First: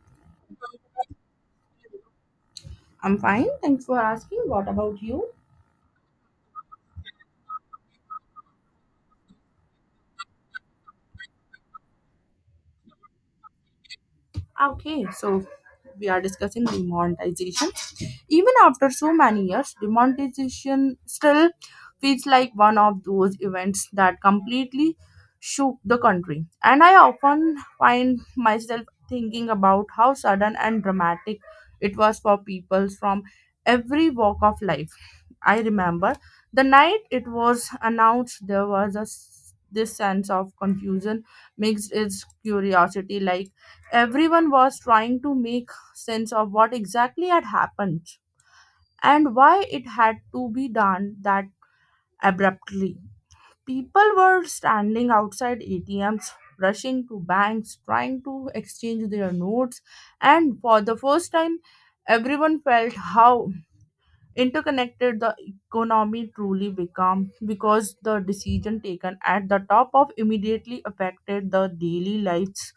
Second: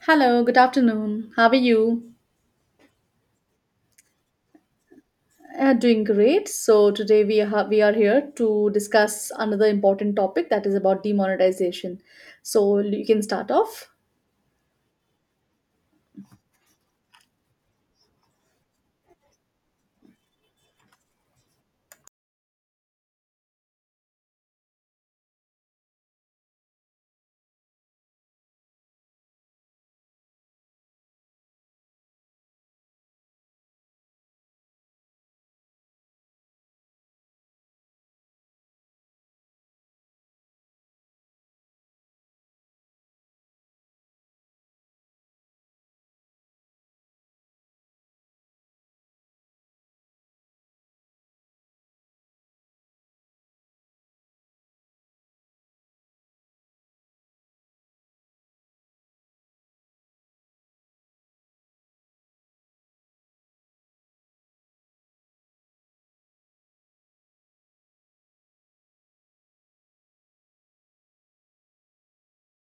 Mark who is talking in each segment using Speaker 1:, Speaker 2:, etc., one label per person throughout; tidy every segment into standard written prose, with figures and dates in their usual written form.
Speaker 1: Hello, good afternoon. How are you?
Speaker 2: I'm fine. Thanks for asking. What about you?
Speaker 1: Doing great. So today we are here to discuss another important topic that is about demonetization. So you can start off.
Speaker 2: Okay, so we are discussing demonetization. Even after so many years, demonetization still feels like one of those events that completely shook the country. And I often find myself thinking about how sudden and dramatic it was for people from every walk of life. I remember the night it was announced there was this sense of confusion mixed with curiosity, like everyone was trying to make sense of what exactly had happened and why it had to be done that abruptly. People were standing outside ATMs, rushing to banks, trying to exchange their notes, and for the first time, everyone felt how interconnected the economy truly become, because the decision taken at the top of immediately affected the daily lives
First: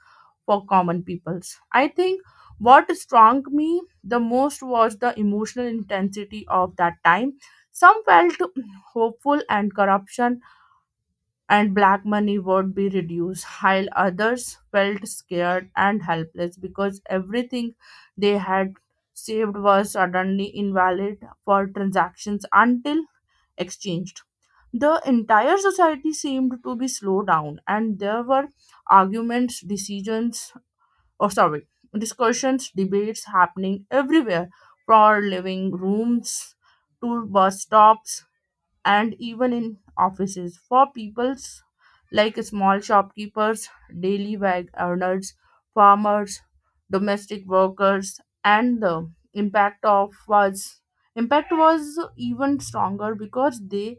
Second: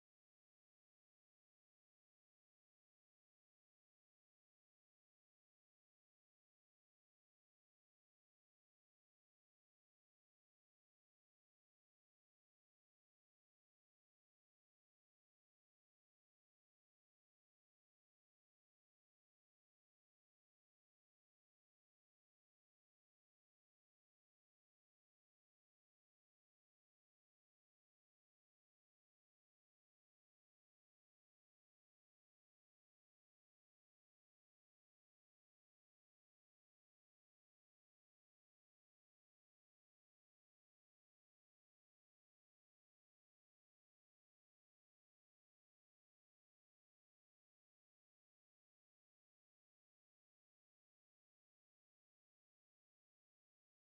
Speaker 2: for common peoples. I think what struck me the most was the emotional intensity of that time. Some felt hopeful and corruption and black money would be reduced, while others felt scared and helpless because everything they had saved was suddenly invalid for transactions until exchanged. The entire society seemed to be slowed down, and there were arguments, or sorry, discussions, debates happening everywhere, for living rooms to bus stops and even in offices, for peoples like small shopkeepers, daily wage earners, farmers, domestic workers. And the impact of was impact was even stronger because they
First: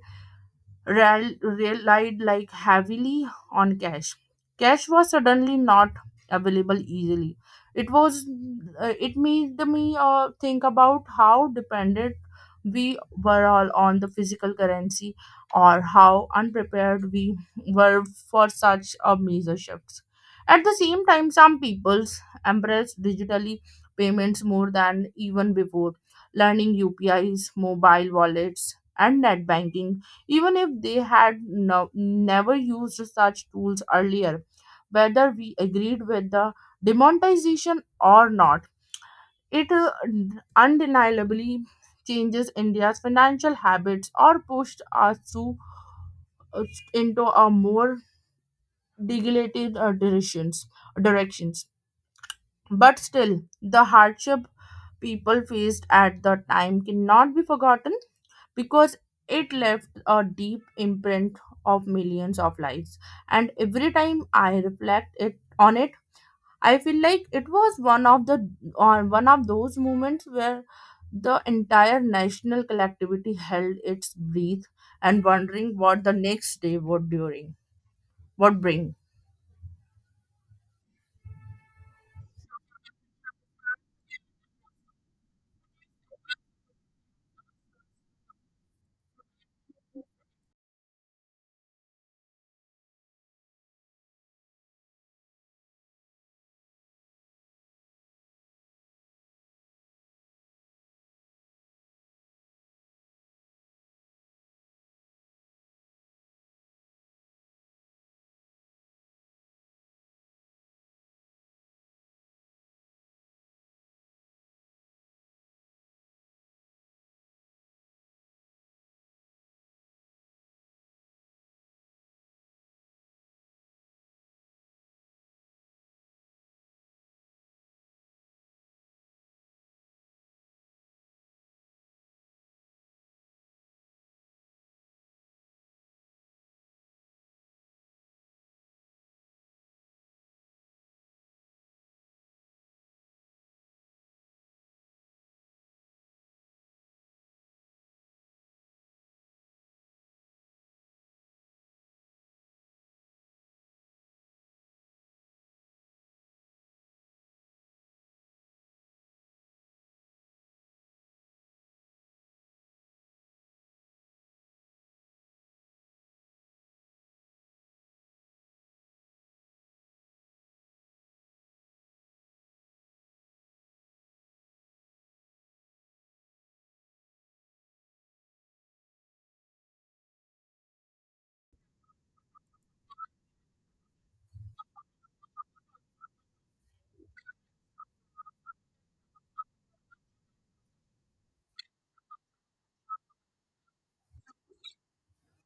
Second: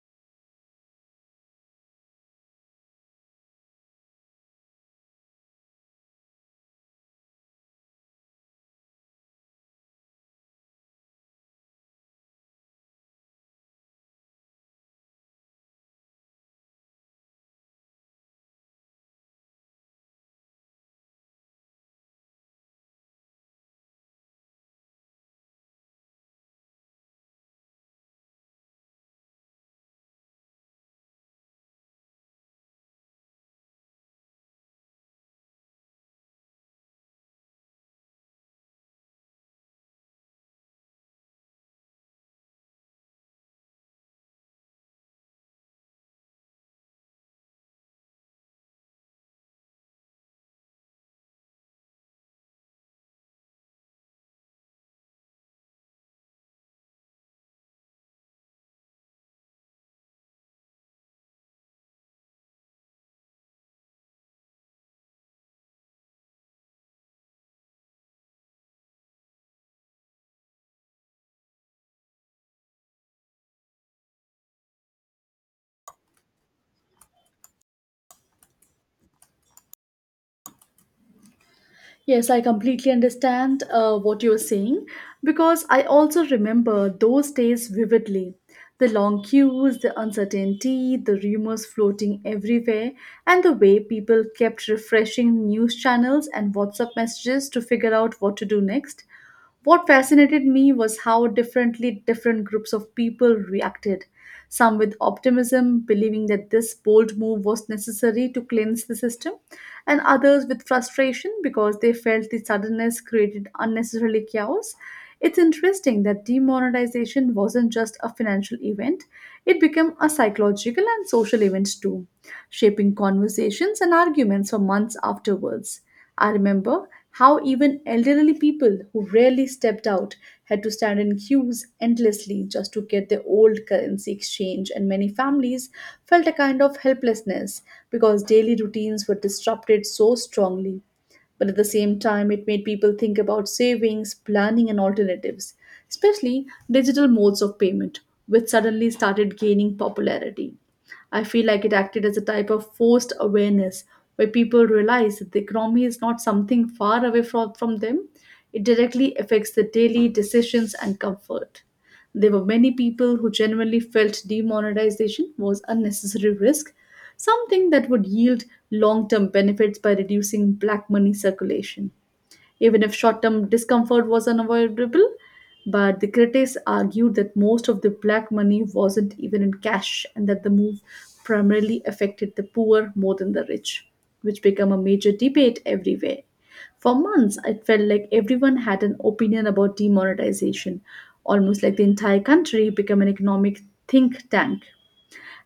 Speaker 2: relied like heavily on cash. Cash was suddenly not available easily. It was, it made me think about how dependent we were all on the physical currency, or how unprepared we were for such a major shifts. At the same time, some peoples embrace digitally payments more than even before, learning UPIs, mobile wallets, and net banking even if they had never used such tools earlier. Whether we agreed with the demonetization or not, it undeniably changes India's financial habits or pushed us to, uh, into a more deregulated directions directions. But still, the hardship people faced at the time cannot be forgotten, because it left a deep imprint of millions of lives. And every time I reflect it on it, I feel like it was one of the on one of those moments where the entire national collectivity held its breath and wondering what the next day would bring.
Speaker 1: Yes, I completely understand what you are saying because I also remember those days vividly. The long queues, the uncertainty, the rumors floating everywhere, and the way people kept refreshing news channels and WhatsApp messages to figure out what to do next. What fascinated me was how differently different groups of people reacted. Some with optimism, believing that this bold move was necessary to cleanse the system, and others with frustration because they felt the suddenness created unnecessarily chaos. It's interesting that demonetization wasn't just a financial event, it became a psychological and social event too, shaping conversations and arguments for months afterwards. I remember how even elderly people who rarely stepped out had to stand in queues endlessly just to get their old currency exchange, and many families felt a kind of helplessness because daily routines were disrupted so strongly. But at the same time, it made people think about savings, planning, and alternatives, especially digital modes of payment, which suddenly started gaining popularity. I feel like it acted as a type of forced awareness where people realize that the economy is not something far away from them, it directly affects their daily decisions and comfort. There were many people who genuinely felt demonetization was unnecessary risk, something that would yield long term benefits by reducing black money circulation. Even if short term discomfort was unavoidable, but the critics argued that most of the black money wasn't even in cash and that the move primarily affected the poor more than the rich, which became a major debate everywhere. For months, it felt like everyone had an opinion about demonetization, almost like the entire country became an economic think tank.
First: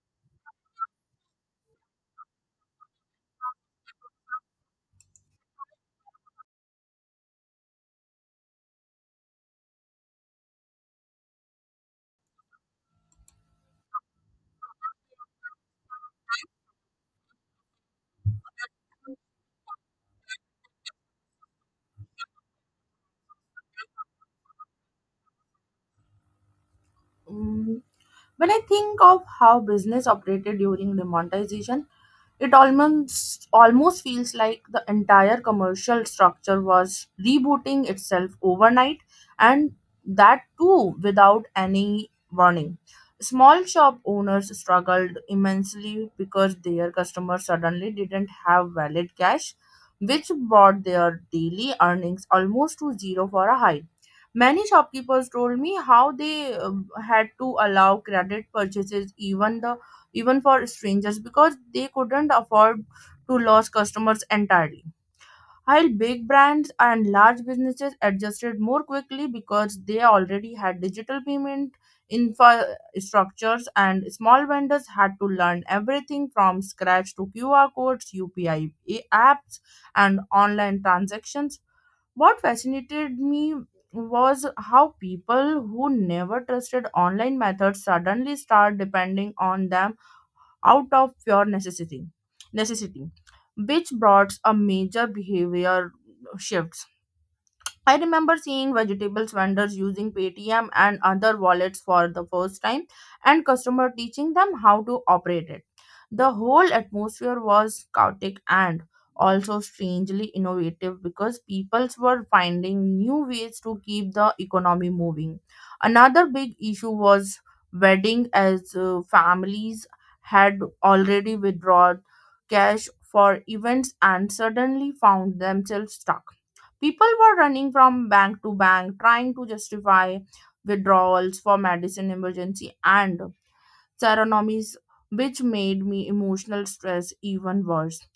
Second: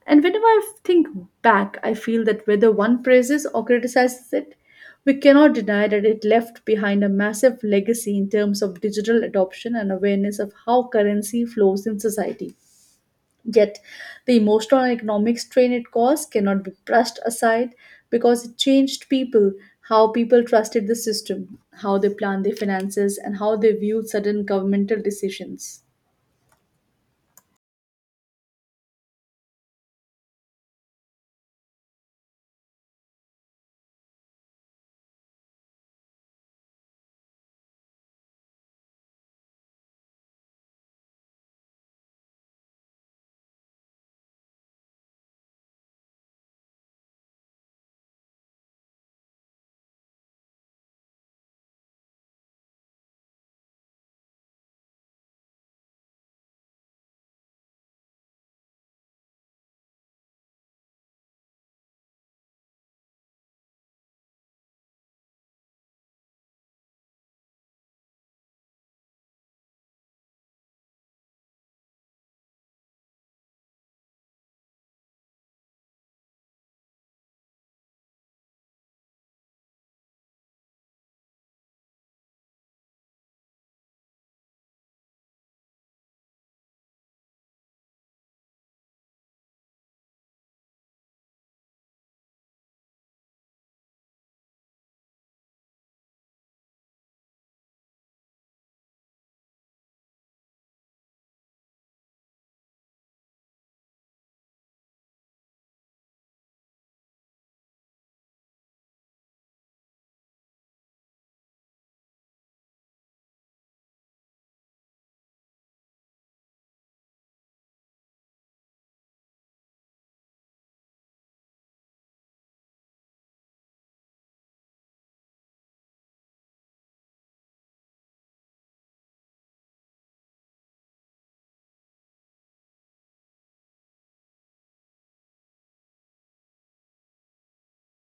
Speaker 1: And whenever I think back, I feel that whether one praises or criticizes it, we cannot deny that it left behind a massive legacy in terms of digital adoption and awareness of how currency flows in society. Yet, the emotional and economic strain it caused cannot be brushed aside because it changed people, how people trusted the system, how they planned their finances, and how they viewed certain governmental decisions.
Speaker 2: Mm, when I think of how business operated during the monetization, it almost feels like the entire commercial structure was rebooting itself overnight, and that too without any warning. Small shop owners struggled immensely because their customers suddenly didn't have valid cash, which brought their daily earnings almost to zero for a high. Many shopkeepers told me how they had to allow credit purchases, even for strangers, because they couldn't afford to lose customers entirely. While big brands and large businesses adjusted more quickly because they already had digital payment infrastructures, and small vendors had to learn everything from scratch to QR codes, UPI apps, and online transactions. What fascinated me was how people who never trusted online methods suddenly start depending on them out of pure necessity, which brought a major behavior shift. I remember seeing vegetables vendors using Paytm and other wallets for the first time, and customer teaching them how to operate it. The whole atmosphere was chaotic and also strangely innovative, because people were finding new ways to keep the economy moving. Another big issue was wedding, as families had already withdrawn cash for events and suddenly found themselves stuck. People were running from bank to bank trying to justify withdrawals for medicine emergency and seronomies, which made me emotional stress even worse.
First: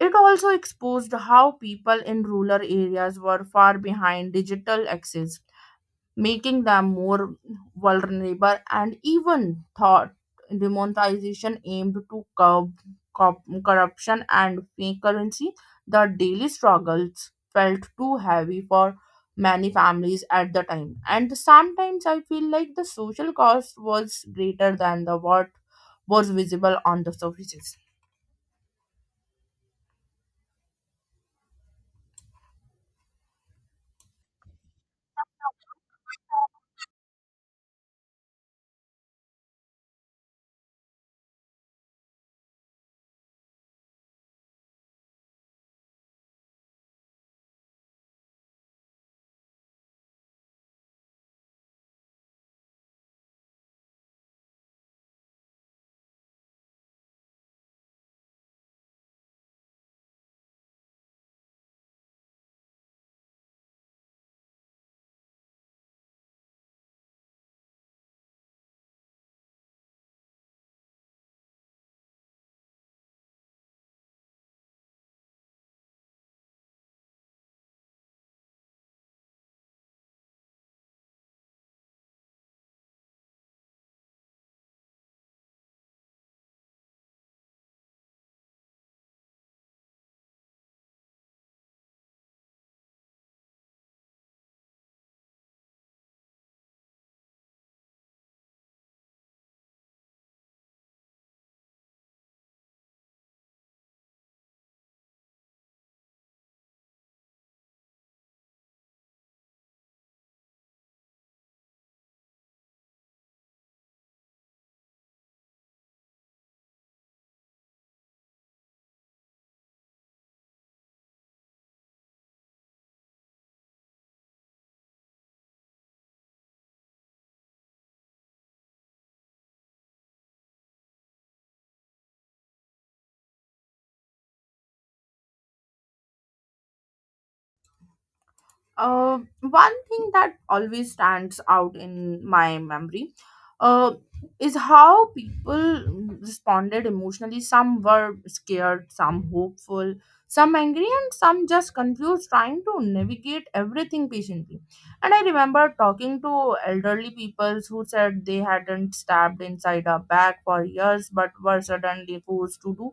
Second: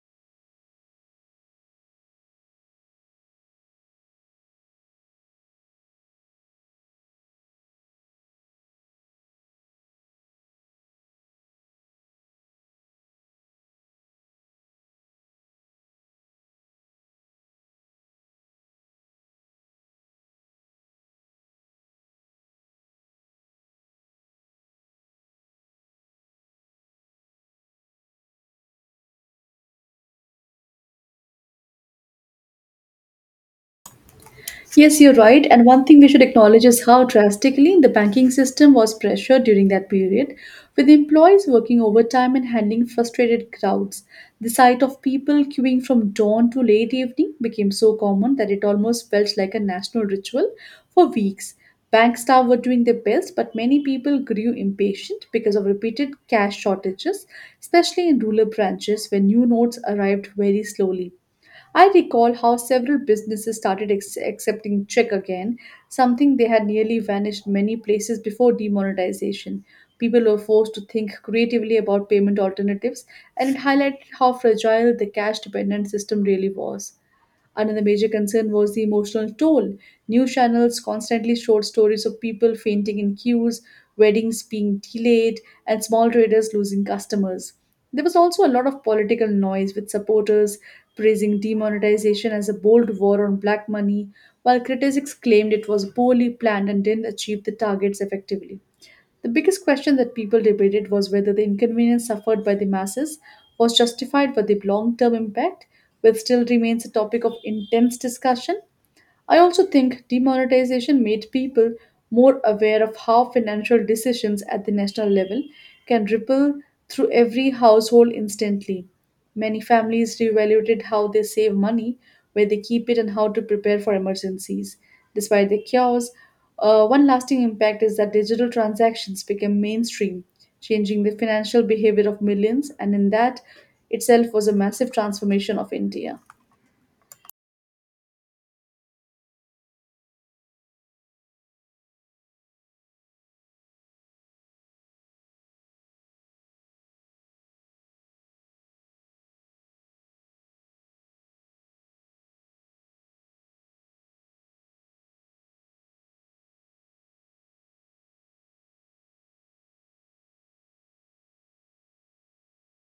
Speaker 2: It also exposed how people in rural areas were far behind digital access, making them more vulnerable. And even thought demonetization aimed to curb corruption and fake currency, the daily struggles felt too heavy for many families at the time. And sometimes I feel like the social cost was greater than the what was visible on the surface.
Speaker 1: Yes, you're right. And one thing we should acknowledge is how drastically the banking system was pressured during that period, with employees working overtime and handling frustrated crowds. The sight of people queuing from dawn to late evening became so common that it almost felt like a national ritual for weeks. Bank staff were doing their best, but many people grew impatient because of repeated cash shortages, especially in rural branches where new notes arrived very slowly. I recall how several businesses started accepting check again, something they had nearly vanished many places before demonetization. People were forced to think creatively about payment alternatives, and it highlighted how fragile the cash dependent system really was. Another major concern was the emotional toll. News channels constantly showed stories of people fainting in queues, weddings being delayed, and small traders losing customers. There was also a lot of political noise with supporters praising demonetization as a bold war on black money, while critics claimed it was poorly planned and didn't achieve the targets effectively. The biggest question that people debated was whether the inconvenience suffered by the masses was justified by the long term impact, which still remains a topic of intense discussion. I also think demonetization made people more aware of how financial decisions at the national level can ripple through every household instantly. Many families reevaluated how they save money, where they keep it, and how to prepare for emergencies. Despite the chaos, one lasting impact is that digital transactions became mainstream, changing the financial behavior of millions, and in that itself was a massive transformation of India.
Speaker 2: One thing that always stands out in my memory uh, is how people responded emotionally. Some were scared, some hopeful, some angry, and some just confused, trying to navigate everything patiently. And I remember talking to elderly people who said they hadn't stabbed inside a bag for years but were suddenly forced to do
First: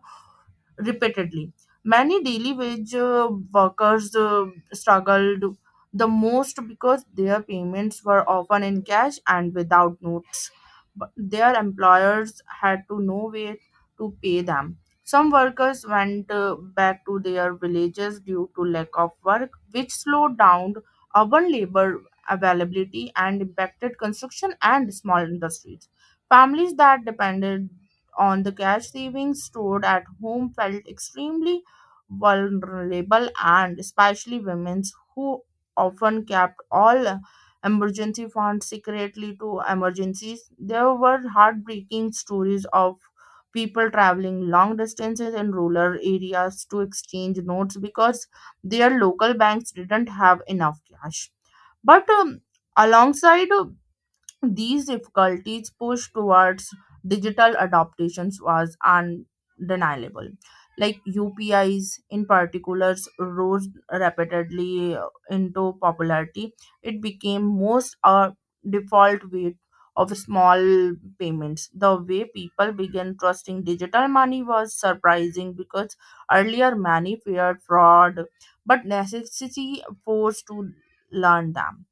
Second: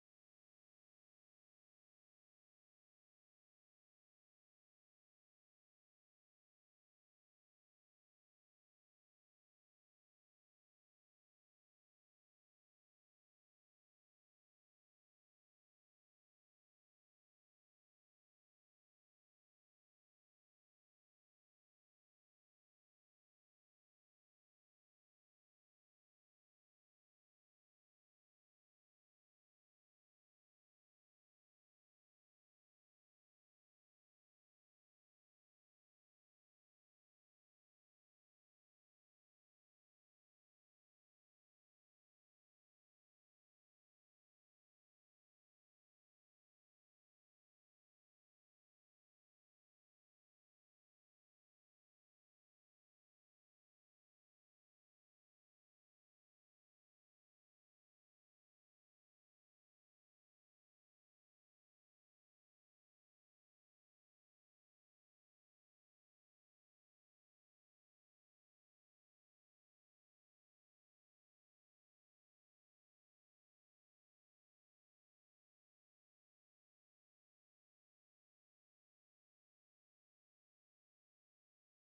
Speaker 2: repeatedly. Many daily wage workers struggled the most because their payments were often in cash and without notice but their employers had to no way to pay them. Some workers went back to their villages due to lack of work, which slowed down urban labor availability and impacted construction and small industries. Families that depended on the cash savings stored at home felt extremely vulnerable, and especially women who often kept all emergency funds secretly to emergencies. There were heartbreaking stories of people traveling long distances in rural areas to exchange notes because their local banks didn't have enough cash. But alongside these difficulties push towards digital adaptations was undeniable. Like UPIs in particular rose rapidly into popularity. It became most a default way of small payments. The way people began trusting digital money was surprising because earlier many feared fraud, but necessity forced to learn them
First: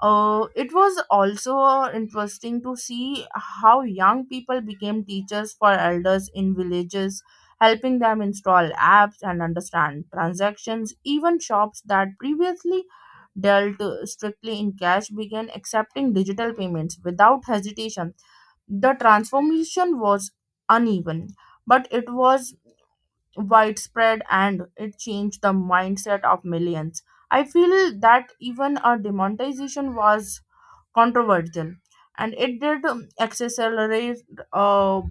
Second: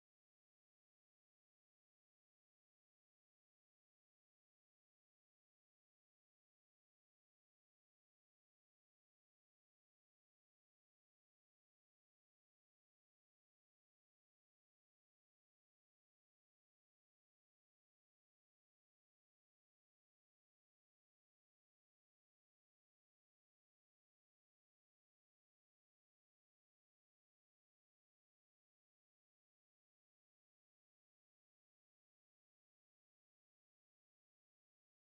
Speaker 2: it was also interesting to see how young people became teachers for elders in villages, helping them install apps and understand transactions. Even shops that previously dealt strictly in cash began accepting digital payments without hesitation. The transformation was uneven, but it was widespread and it changed the mindset of millions. I feel that even a demonetization was controversial and it did accelerate a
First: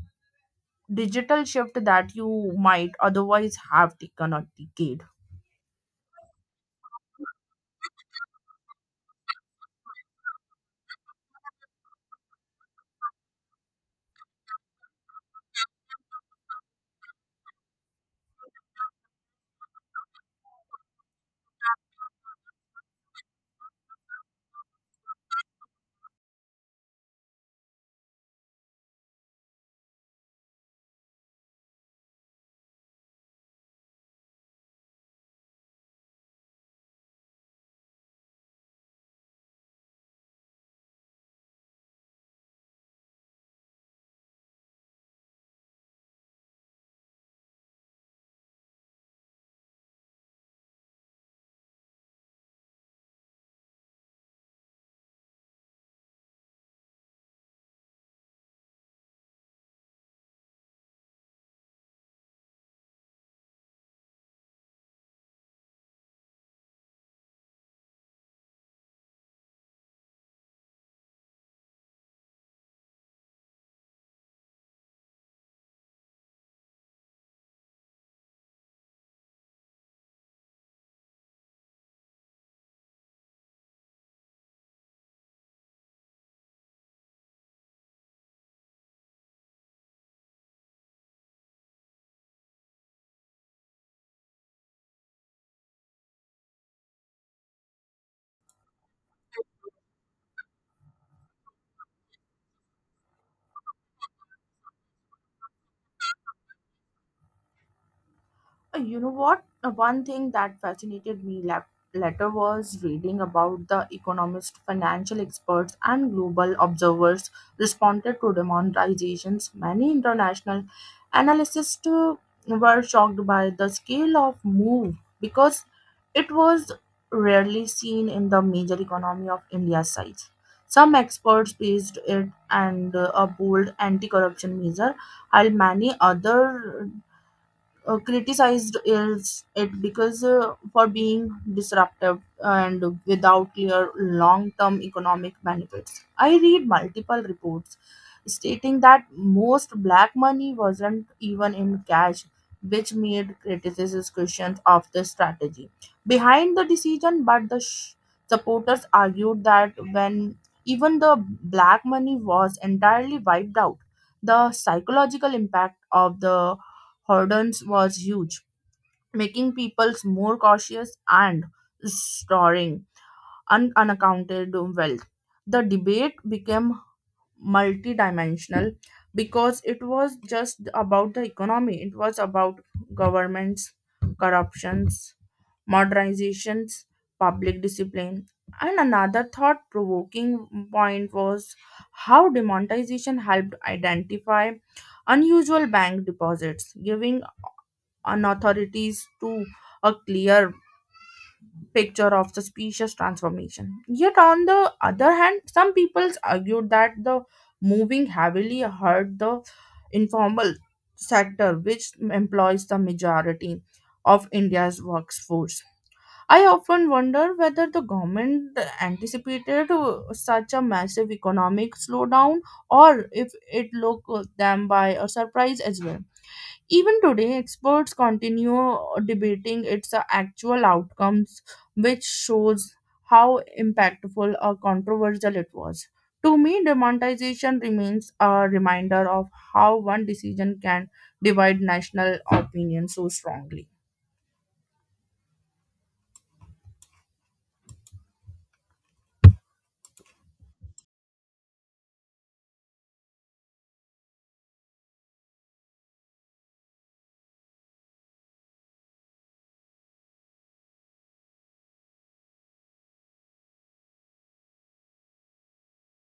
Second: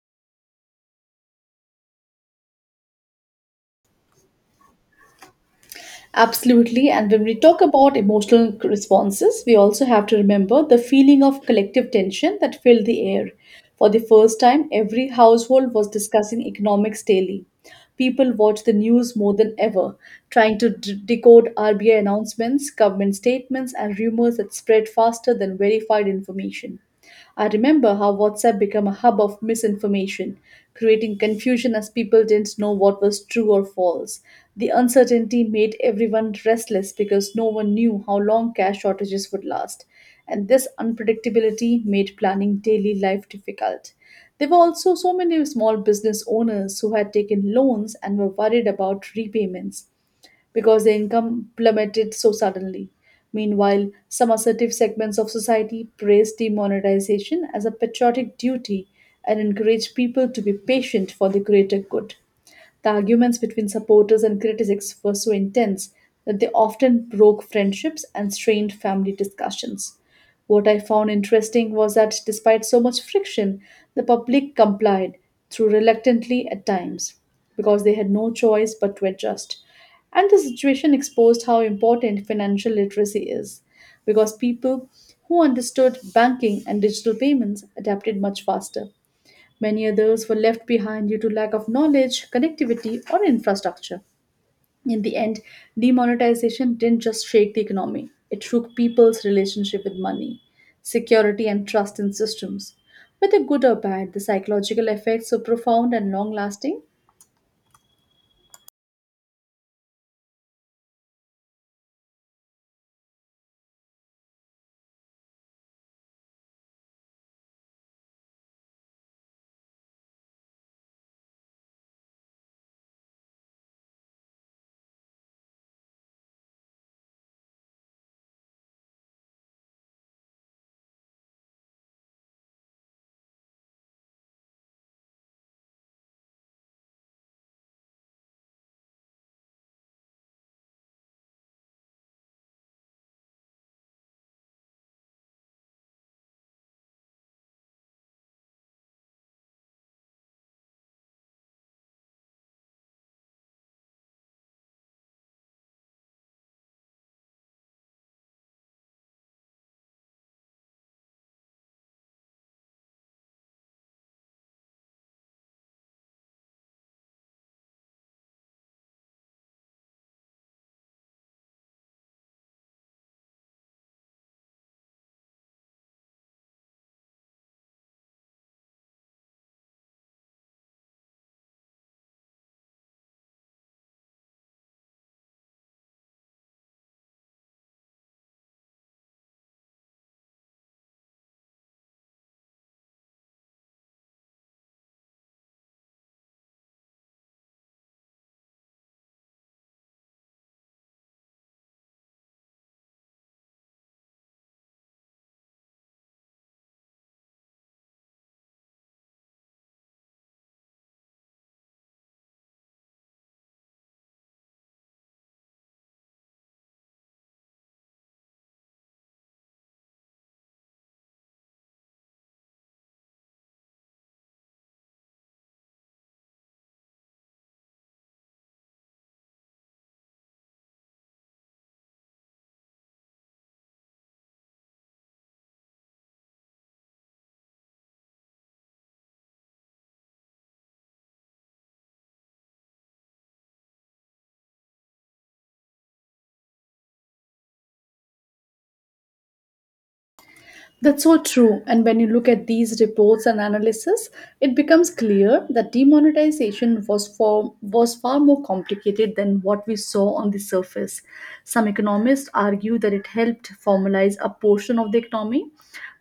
Speaker 2: digital shift that you might otherwise have taken a decade
Speaker 1: Absolutely. And when we talk about emotional responses, we also have to remember the feeling of collective tension that filled the air. For the first time, every household was discussing economics daily. People watched the news more than ever, trying to decode RBI announcements, government statements, and rumors that spread faster than verified information. I remember how WhatsApp became a hub of misinformation, creating confusion as people didn't know what was true or false. The uncertainty made everyone restless because no one knew how long cash shortages would last, and this unpredictability made planning daily life difficult. There were also so many small business owners who had taken loans and were worried about repayments because their income plummeted so suddenly. Meanwhile, some assertive segments of society praise demonetization as a patriotic duty and encourage people to be patient for the greater good. The arguments between supporters and critics were so intense that they often broke friendships and strained family discussions. What I found interesting was that despite so much friction, the public complied, though reluctantly at times, because they had no choice but to adjust. And the situation exposed how important financial literacy is, because people who understood banking and digital payments adapted much faster. Many others were left behind due to lack of knowledge, connectivity, or infrastructure. In the end, demonetization didn't just shake the economy, it shook people's relationship with money, security, and trust in systems. Whether good or bad, the psychological effects were profound and long lasting.
Speaker 2: You know what? One thing that fascinated me later was reading about the economists, financial experts, and global observers responded to demonetizations. Many international analysts too were shocked by the scale of move, because it was rarely seen in the major economy of India's size. Some experts praised it and a bold anti-corruption measure, while many other criticized is it because, for being disruptive and without clear long-term economic benefits. I read multiple reports stating that most black money wasn't even in cash, which made criticisms questions of the strategy behind the decision. But the supporters argued that when even the black money was entirely wiped out, the psychological impact of the hurdles was huge, making people more cautious and storing unaccounted wealth. The debate became multidimensional because it was just about the economy, it was about governments, corruptions, modernizations, public discipline. And another thought provoking point was how demonetization helped identify unusual bank deposits, giving on authorities to a clear picture of suspicious transformation. Yet, on the other hand, some people argued that the moving heavily hurt the informal sector, which employs the majority of India's workforce. I often wonder whether the government anticipated such a massive economic slowdown, or if it looked them by a surprise as well. Even today, experts continue debating its actual outcomes, which shows how impactful or controversial it was. To me, demonetization remains a reminder of how one decision can divide national opinion so strongly.
Speaker 1: That's so true. And when you look at these reports and analysis, it becomes clear that demonetization was far more complicated than what we saw on the surface. Some economists argue that it helped formalize a portion of the economy,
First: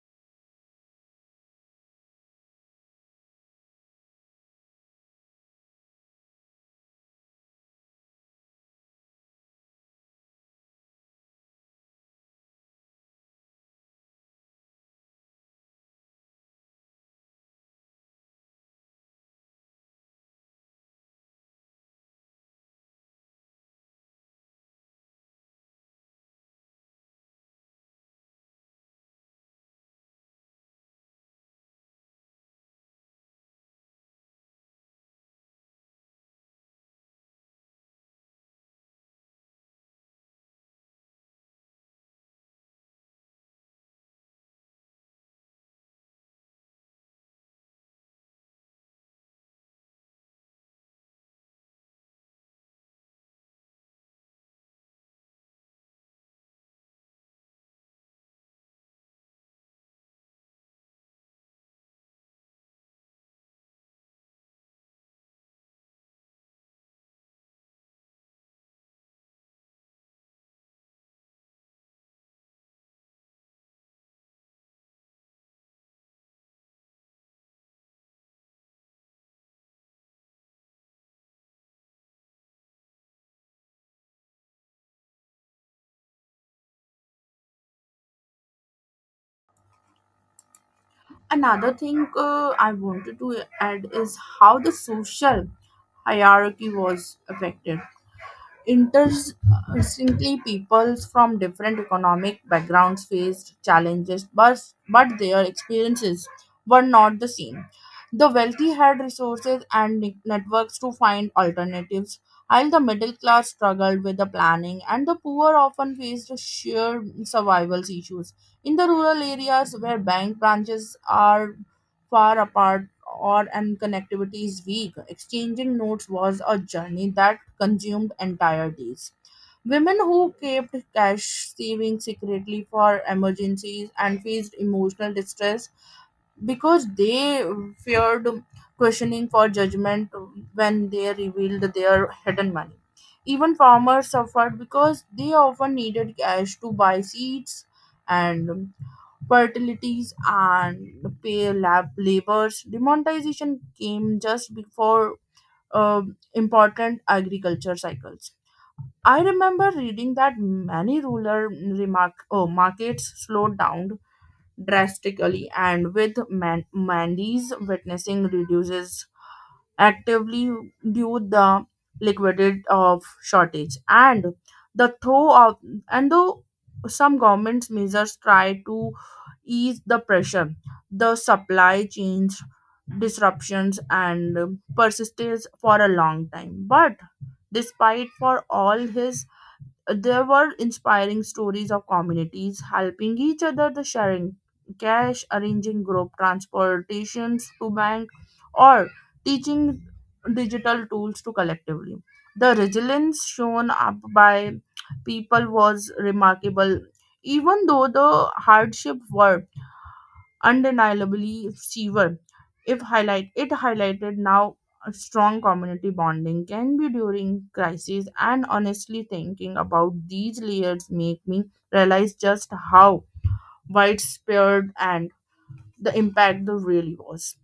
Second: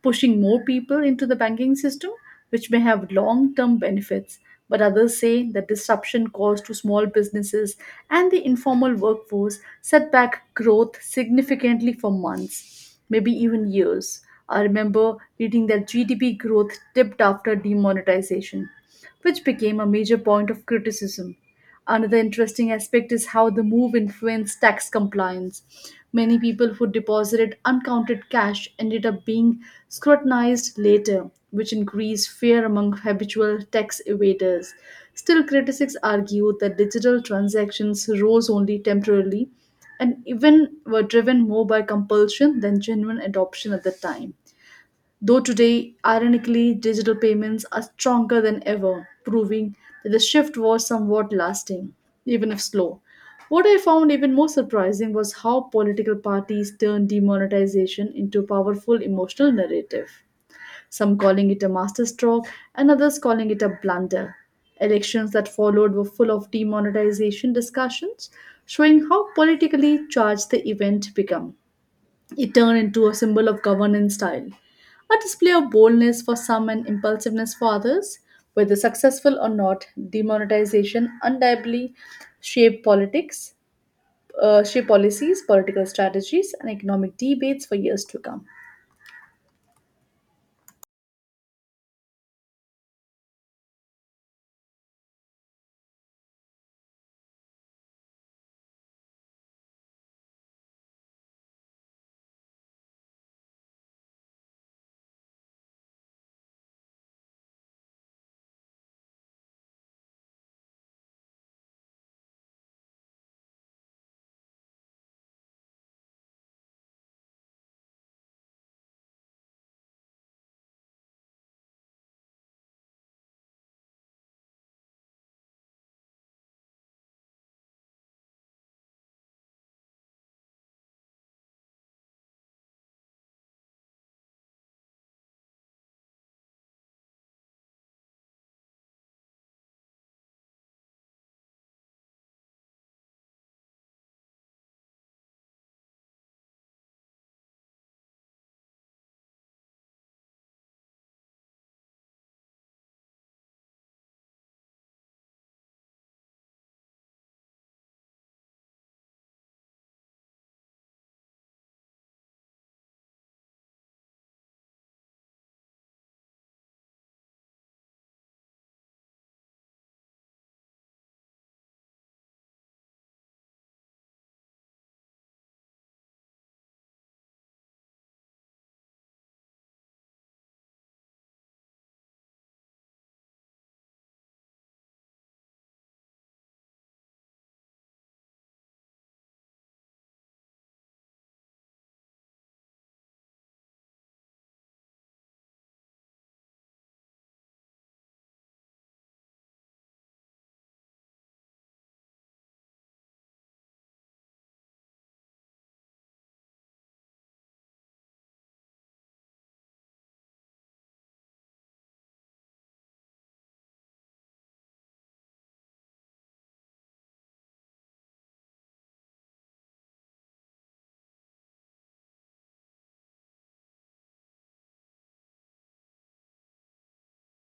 Speaker 1: pushing more people into the banking system, which may have long term benefits. But others say the disruption caused to small businesses and the informal workforce set back growth significantly for months, maybe even years. I remember reading that GDP growth dipped after demonetization, which became a major point of criticism. Another interesting aspect is how the move influenced tax compliance. Many people who deposited uncounted cash ended up being scrutinized later, which increased fear among habitual tax evaders. Still, critics argue that digital transactions rose only temporarily and even were driven more by compulsion than genuine adoption at the time. Though today, ironically, digital payments are stronger than ever, proving that the shift was somewhat lasting, even if slow. What I found even more surprising was how political parties turned demonetization into a powerful emotional narrative, some calling it a masterstroke and others calling it a blunder. Elections that followed were full of demonetization discussions, showing how politically charged the event became. It turned into a symbol of governance style, a display of boldness for some and impulsiveness for others. Whether successful or not, demonetization undeniably shaped politics, shaped policies, political strategies, and economic debates for years to come.
Speaker 2: Another thing I wanted to add is how the social hierarchy was affected. Interestingly, people from different economic backgrounds faced challenges, but their experiences were not the same. The wealthy had resources and networks to find alternatives, while the middle class struggled with the planning, and the poor often faced sheer survival issues. In the rural areas where bank branches are far apart or and connectivity is weak, exchanging notes was a journey that consumed entire days. Women who kept cash savings secretly for emergencies and faced emotional distress because they feared questioning for judgment when they revealed their hidden money. Even farmers suffered because they often needed cash to buy seeds and fertilities and pay laborers. Demonetization came just before important agriculture cycles. I remember reading that many rural markets slowed down drastically, and with Mandy's witnessing reduces actively due the liquidity of shortage and the though of and though some governments measures try to ease the pressure, the supply chains disruptions and persistence for a long time. But despite for all his, there were inspiring stories of communities helping each other, the sharing cash, arranging group transportations to bank, or teaching digital tools to collectively. The resilience shown up by people was remarkable, even though the hardship were undeniably fever. If highlight it highlighted now a strong community bonding can be during crises, and honestly thinking about these layers make me realize just how widespread and the impact there really was.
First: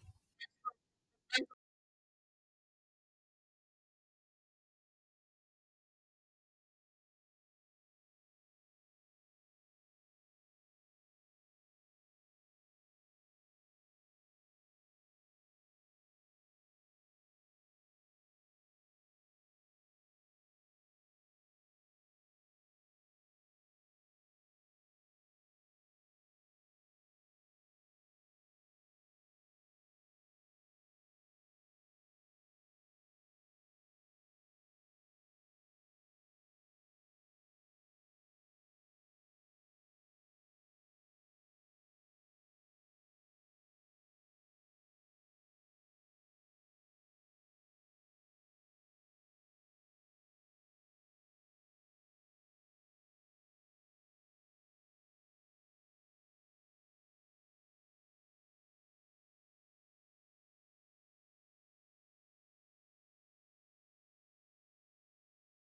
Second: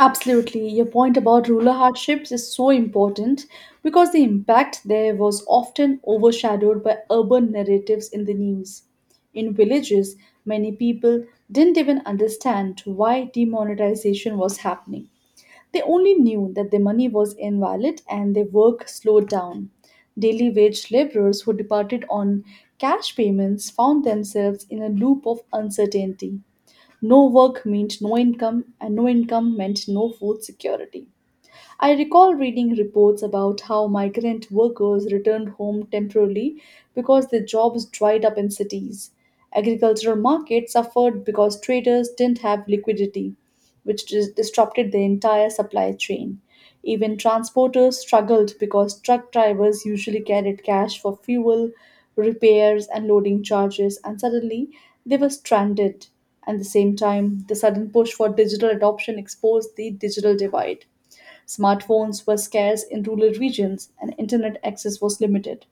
Speaker 1: Absolutely. Your point about rural hardships is so important because the impact there was often overshadowed by urban narratives in the news. In villages, many people didn't even understand why demonetization was happening. They only knew that their money was invalid and their work slowed down. Daily wage laborers who departed on cash payments found themselves in a loop of uncertainty. No work meant no income, and no income meant no food security. I recall reading reports about how migrant workers returned home temporarily because their jobs dried up in cities. Agricultural markets suffered because traders didn't have liquidity, which disrupted the entire supply chain. Even transporters struggled because truck drivers usually carried cash for fuel, repairs, and loading charges, and suddenly they were stranded. At the same time, the sudden push for digital adoption exposed the digital divide. Smartphones were scarce in rural regions and internet access was limited.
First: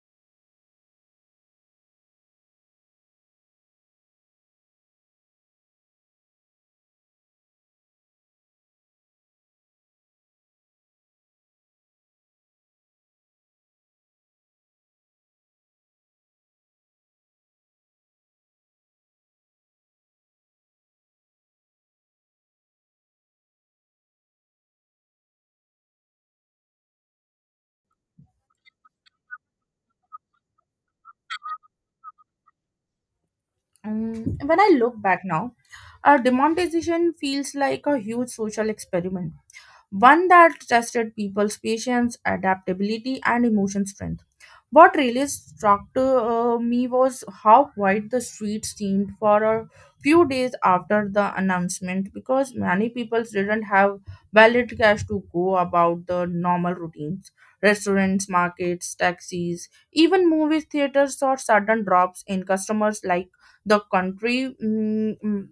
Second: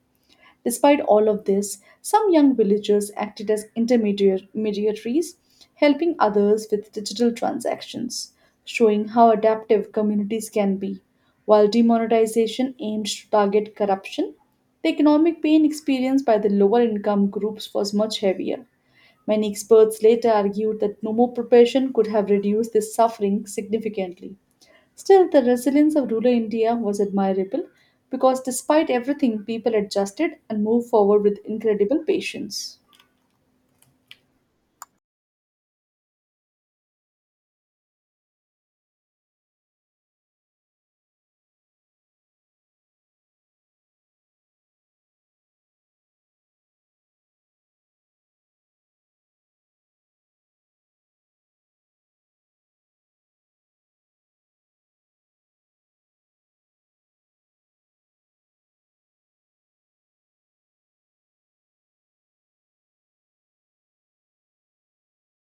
Speaker 1: Despite all of this, some young villagers acted as intermediaries, helping others with digital transactions, showing how adaptive communities can be. While demonetization aimed to target corruption, the economic pain experienced by the lower income groups was much heavier. Many experts later argued that no more preparation could have reduced this suffering significantly. Still, the resilience of rural India was admirable because despite everything, people adjusted and moved forward with incredible patience.
Speaker 2: Mm, when I look back now, demonetization feels like a huge social experiment, one that tested people's patience, adaptability, and emotion strength. What really struck me was how quiet the streets seemed for a few days after the announcement, because many people didn't have valid cash to go about the normal routines. Restaurants, markets, taxis, even movie theaters saw sudden drops in customers, like the country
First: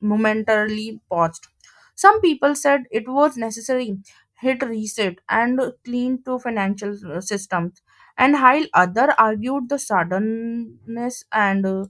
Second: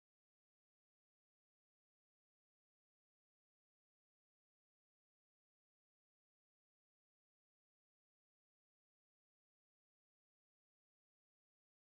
Speaker 2: momentarily paused. Some people said it was necessary, hit reset, and clean to financial systems. And while other argued the suddenness and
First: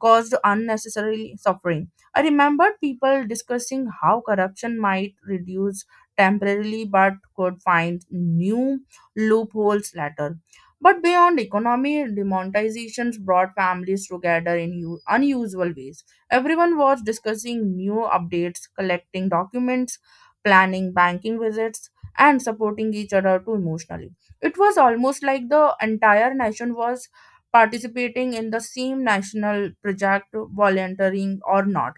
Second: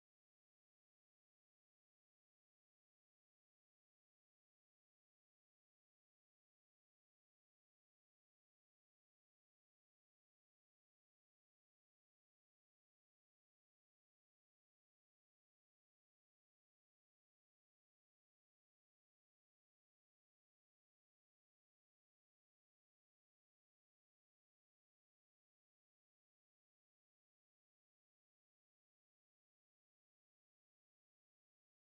Speaker 2: caused unnecessary suffering. I remembered people discussing how corruption might reduce temporarily but could find new loopholes later. But beyond economy, demonetizations brought families together in unusual ways. Everyone was discussing new updates, collecting documents, planning banking visits, and supporting each other too emotionally. It was almost like the entire nation was participating in the same national project, volunteering or not.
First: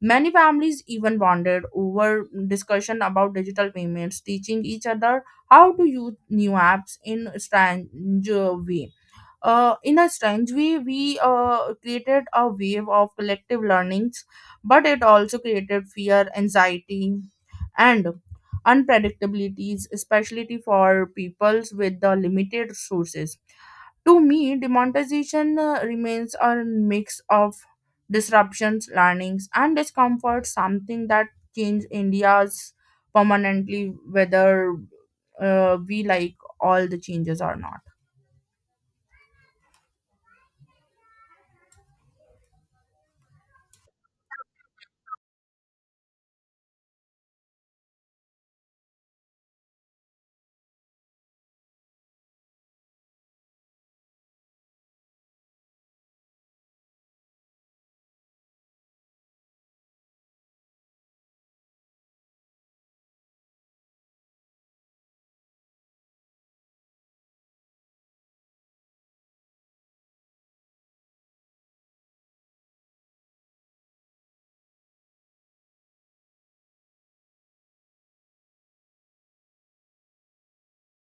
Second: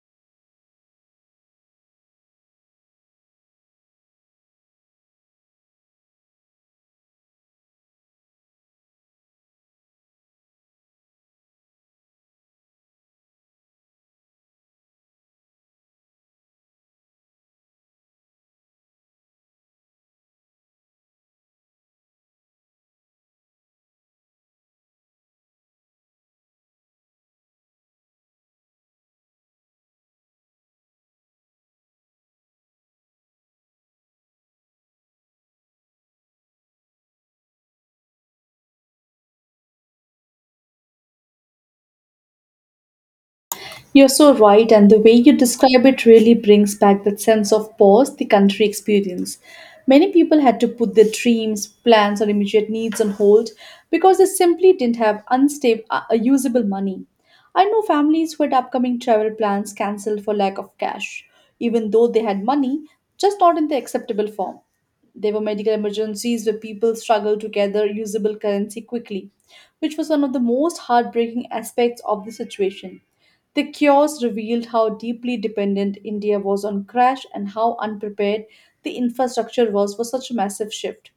Speaker 2: Many families even bonded over discussion about digital payments, teaching each other how to use new apps in a strange way in a strange way. We created a wave of collective learnings, but it also created fear, anxiety, and unpredictabilities, especially for peoples with the limited resources. To me, demonetization remains a mix of disruptions, learnings, and discomfort, something that changed India's permanently, whether we like all the changes or not.
Speaker 1: You're so right, and the way you describe it really brings back that sense of pause the country experience. Many people had to put their dreams, plans, or immediate needs on hold because they simply didn't have unstable, usable money. I know families who had upcoming travel plans cancelled for lack of cash, even though they had money, just not in the acceptable form. There were medical emergencies where people struggled to gather usable currency quickly, which was one of the most heartbreaking aspects of the situation. The chaos revealed how deeply dependent India was on crash and how unprepared the infrastructure was for such a massive shift.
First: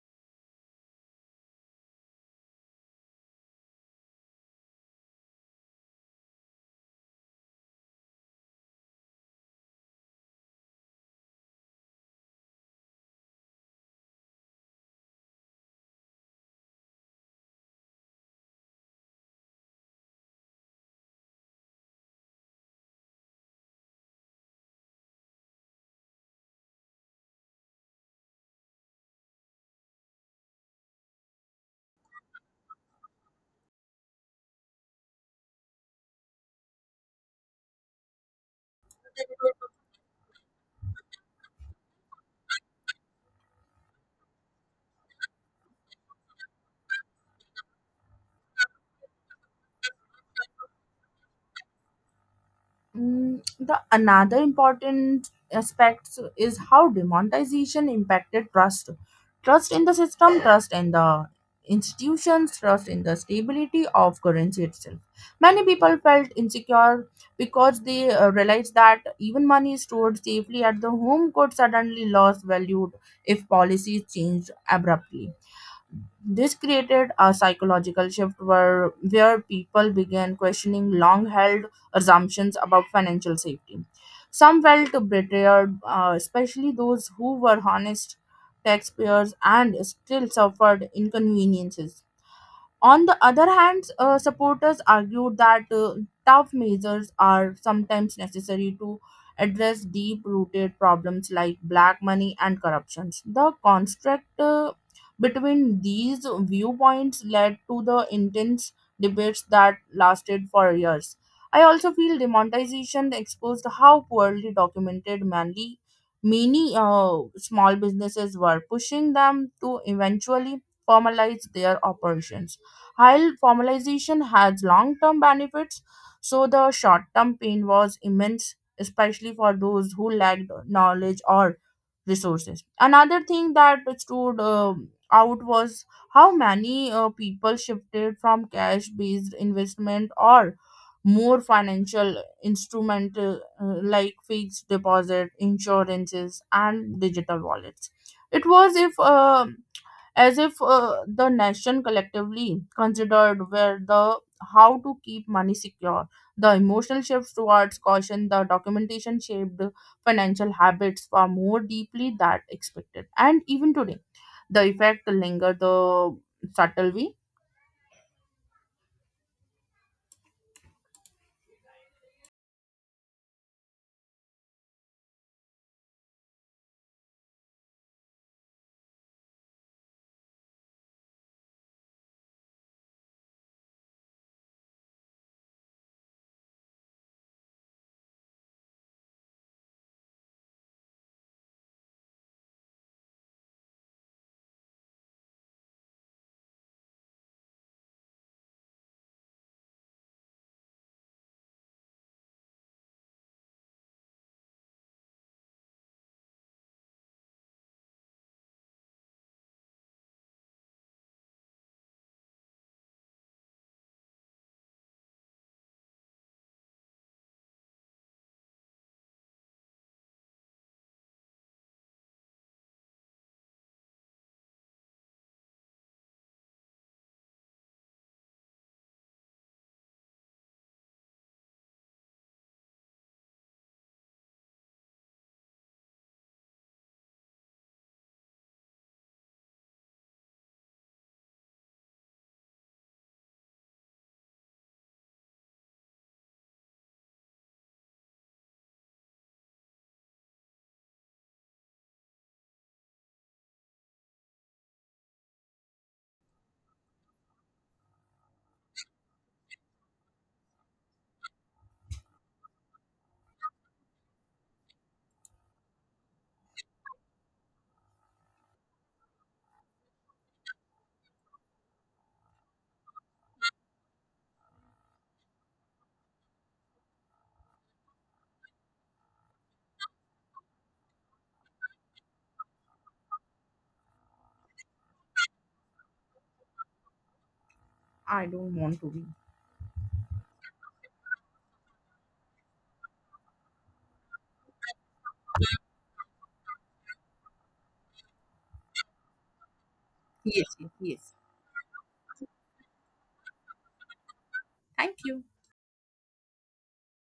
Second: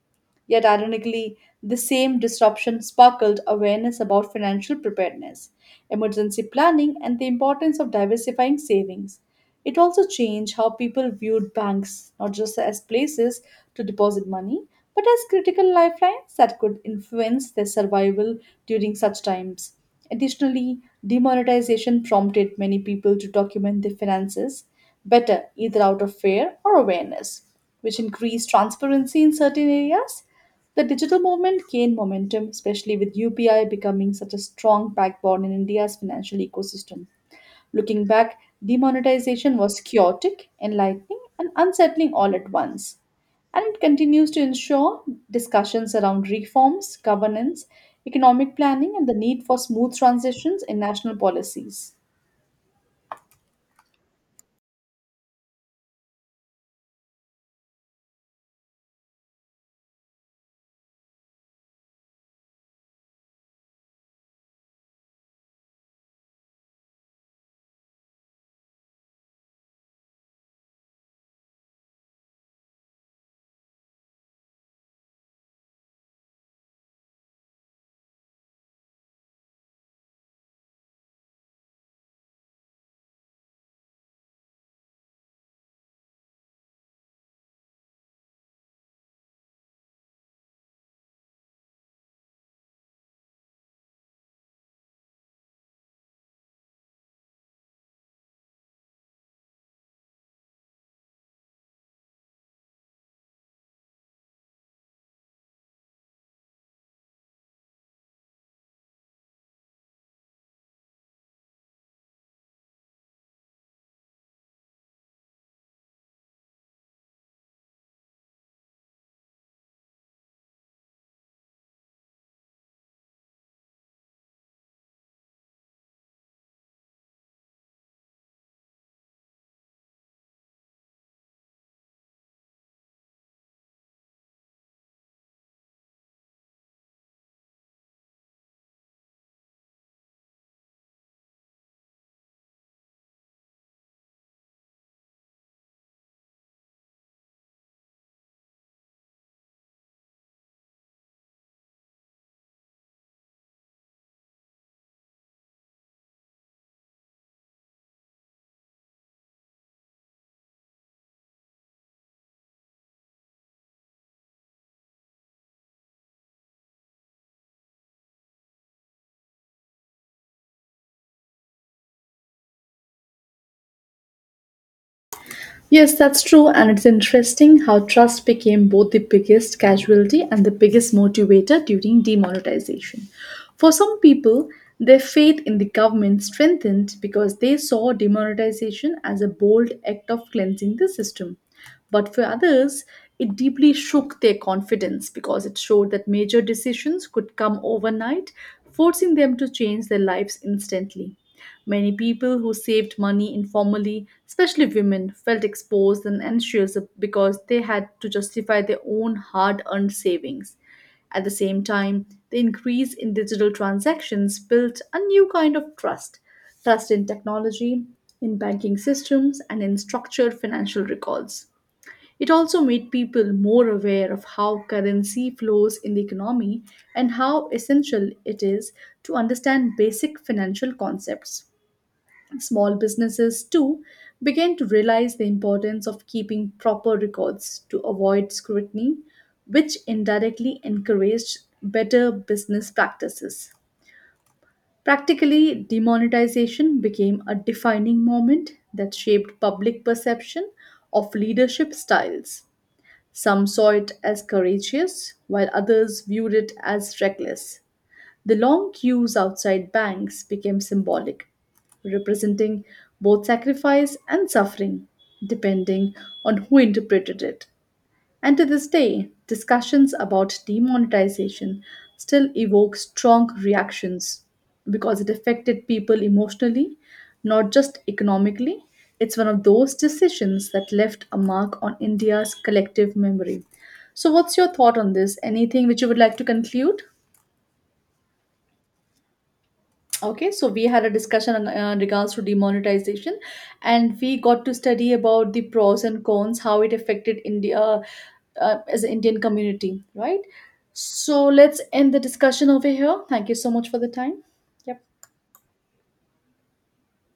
Speaker 1: Yet, ironically, the same disruption sparkled awareness about financial preparedness, emergency planning, and the importance of diversifying savings. It also changed how people viewed banks, not just as places to deposit money, but as critical lifelines that could influence their survival during such times. Additionally, demonetization prompted many people to document their finances better, either out of fear or awareness, which increased transparency in certain areas. The digital movement gained momentum, especially with UPI becoming such a strong backbone in India's financial ecosystem. Looking back, demonetization was chaotic, enlightening, and unsettling all at once. And it continues to ensure discussions around reforms, governance, economic planning, and the need for smooth transitions in national policies.
Speaker 2: Mm, the another important aspect is how demonetization impacted trust, trust in the system, trust in the institutions, trust in the stability of currency itself. Many people felt insecure because they realized that even money stored safely at the home could suddenly lose value if policies changed abruptly. This created a psychological shift where people began questioning long held assumptions about financial safety. Some felt betrayed, especially those who were honest taxpayers and still suffered inconveniences. On the other hand, supporters argued that, tough measures are sometimes necessary to address deep rooted problems like black money and corruptions. The construct between these viewpoints led to the intense debates that lasted for years. I also feel demonetization exposed how poorly documented many small businesses were, pushing them to eventually formalize their operations. While formalization has long term benefits, so the short term pain was immense, especially for those who lacked knowledge or resources. Another thing that stood out was how many people shifted from cash based investment or more financial instrument, like fixed deposit, insurances, and digital wallets. It was if as if the nation collectively considered where the how to keep money secure, the emotional shifts towards caution, the documentation shaped financial habits far more deeply than expected. And even today the effect linger the subtle way.
Speaker 1: Yes, that's true, and it's interesting how trust became both the biggest casualty and the biggest motivator during demonetization. For some people, their faith in the government strengthened because they saw demonetization as a bold act of cleansing the system. But for others, it deeply shook their confidence because it showed that major decisions could come overnight, forcing them to change their lives instantly. Many people who saved money informally, especially women, felt exposed and anxious because they had to justify their own hard earned savings. At the same time, the increase in digital transactions built a new kind of trust, trust in technology, in banking systems, and in structured financial records. It also made people more aware of how currency flows in the economy and how essential it is to understand basic financial concepts. Small businesses, too, began to realize the importance of keeping proper records to avoid scrutiny, which indirectly encouraged better business practices. Practically, demonetization became a defining moment that shaped public perception of leadership styles. Some saw it as courageous, while others viewed it as reckless. The long queues outside banks became symbolic, representing both sacrifice and suffering, depending on who interpreted it. And to this day, discussions about demonetization still evoke strong reactions because it affected people emotionally, not just economically. It's one of those decisions that left a mark on India's collective memory. So, what's your thought on this? Anything which you would like to conclude?
Speaker 2: I don't want to be.
Speaker 1: Okay, so we had a discussion on, regards to demonetization, and we got to study about the pros and cons, how it affected India as an Indian community, right?
Speaker 2: Yes, yes, yes.
Speaker 1: So let's end the discussion over here. Thank you so much for the time. Yep.
Speaker 2: Thank you.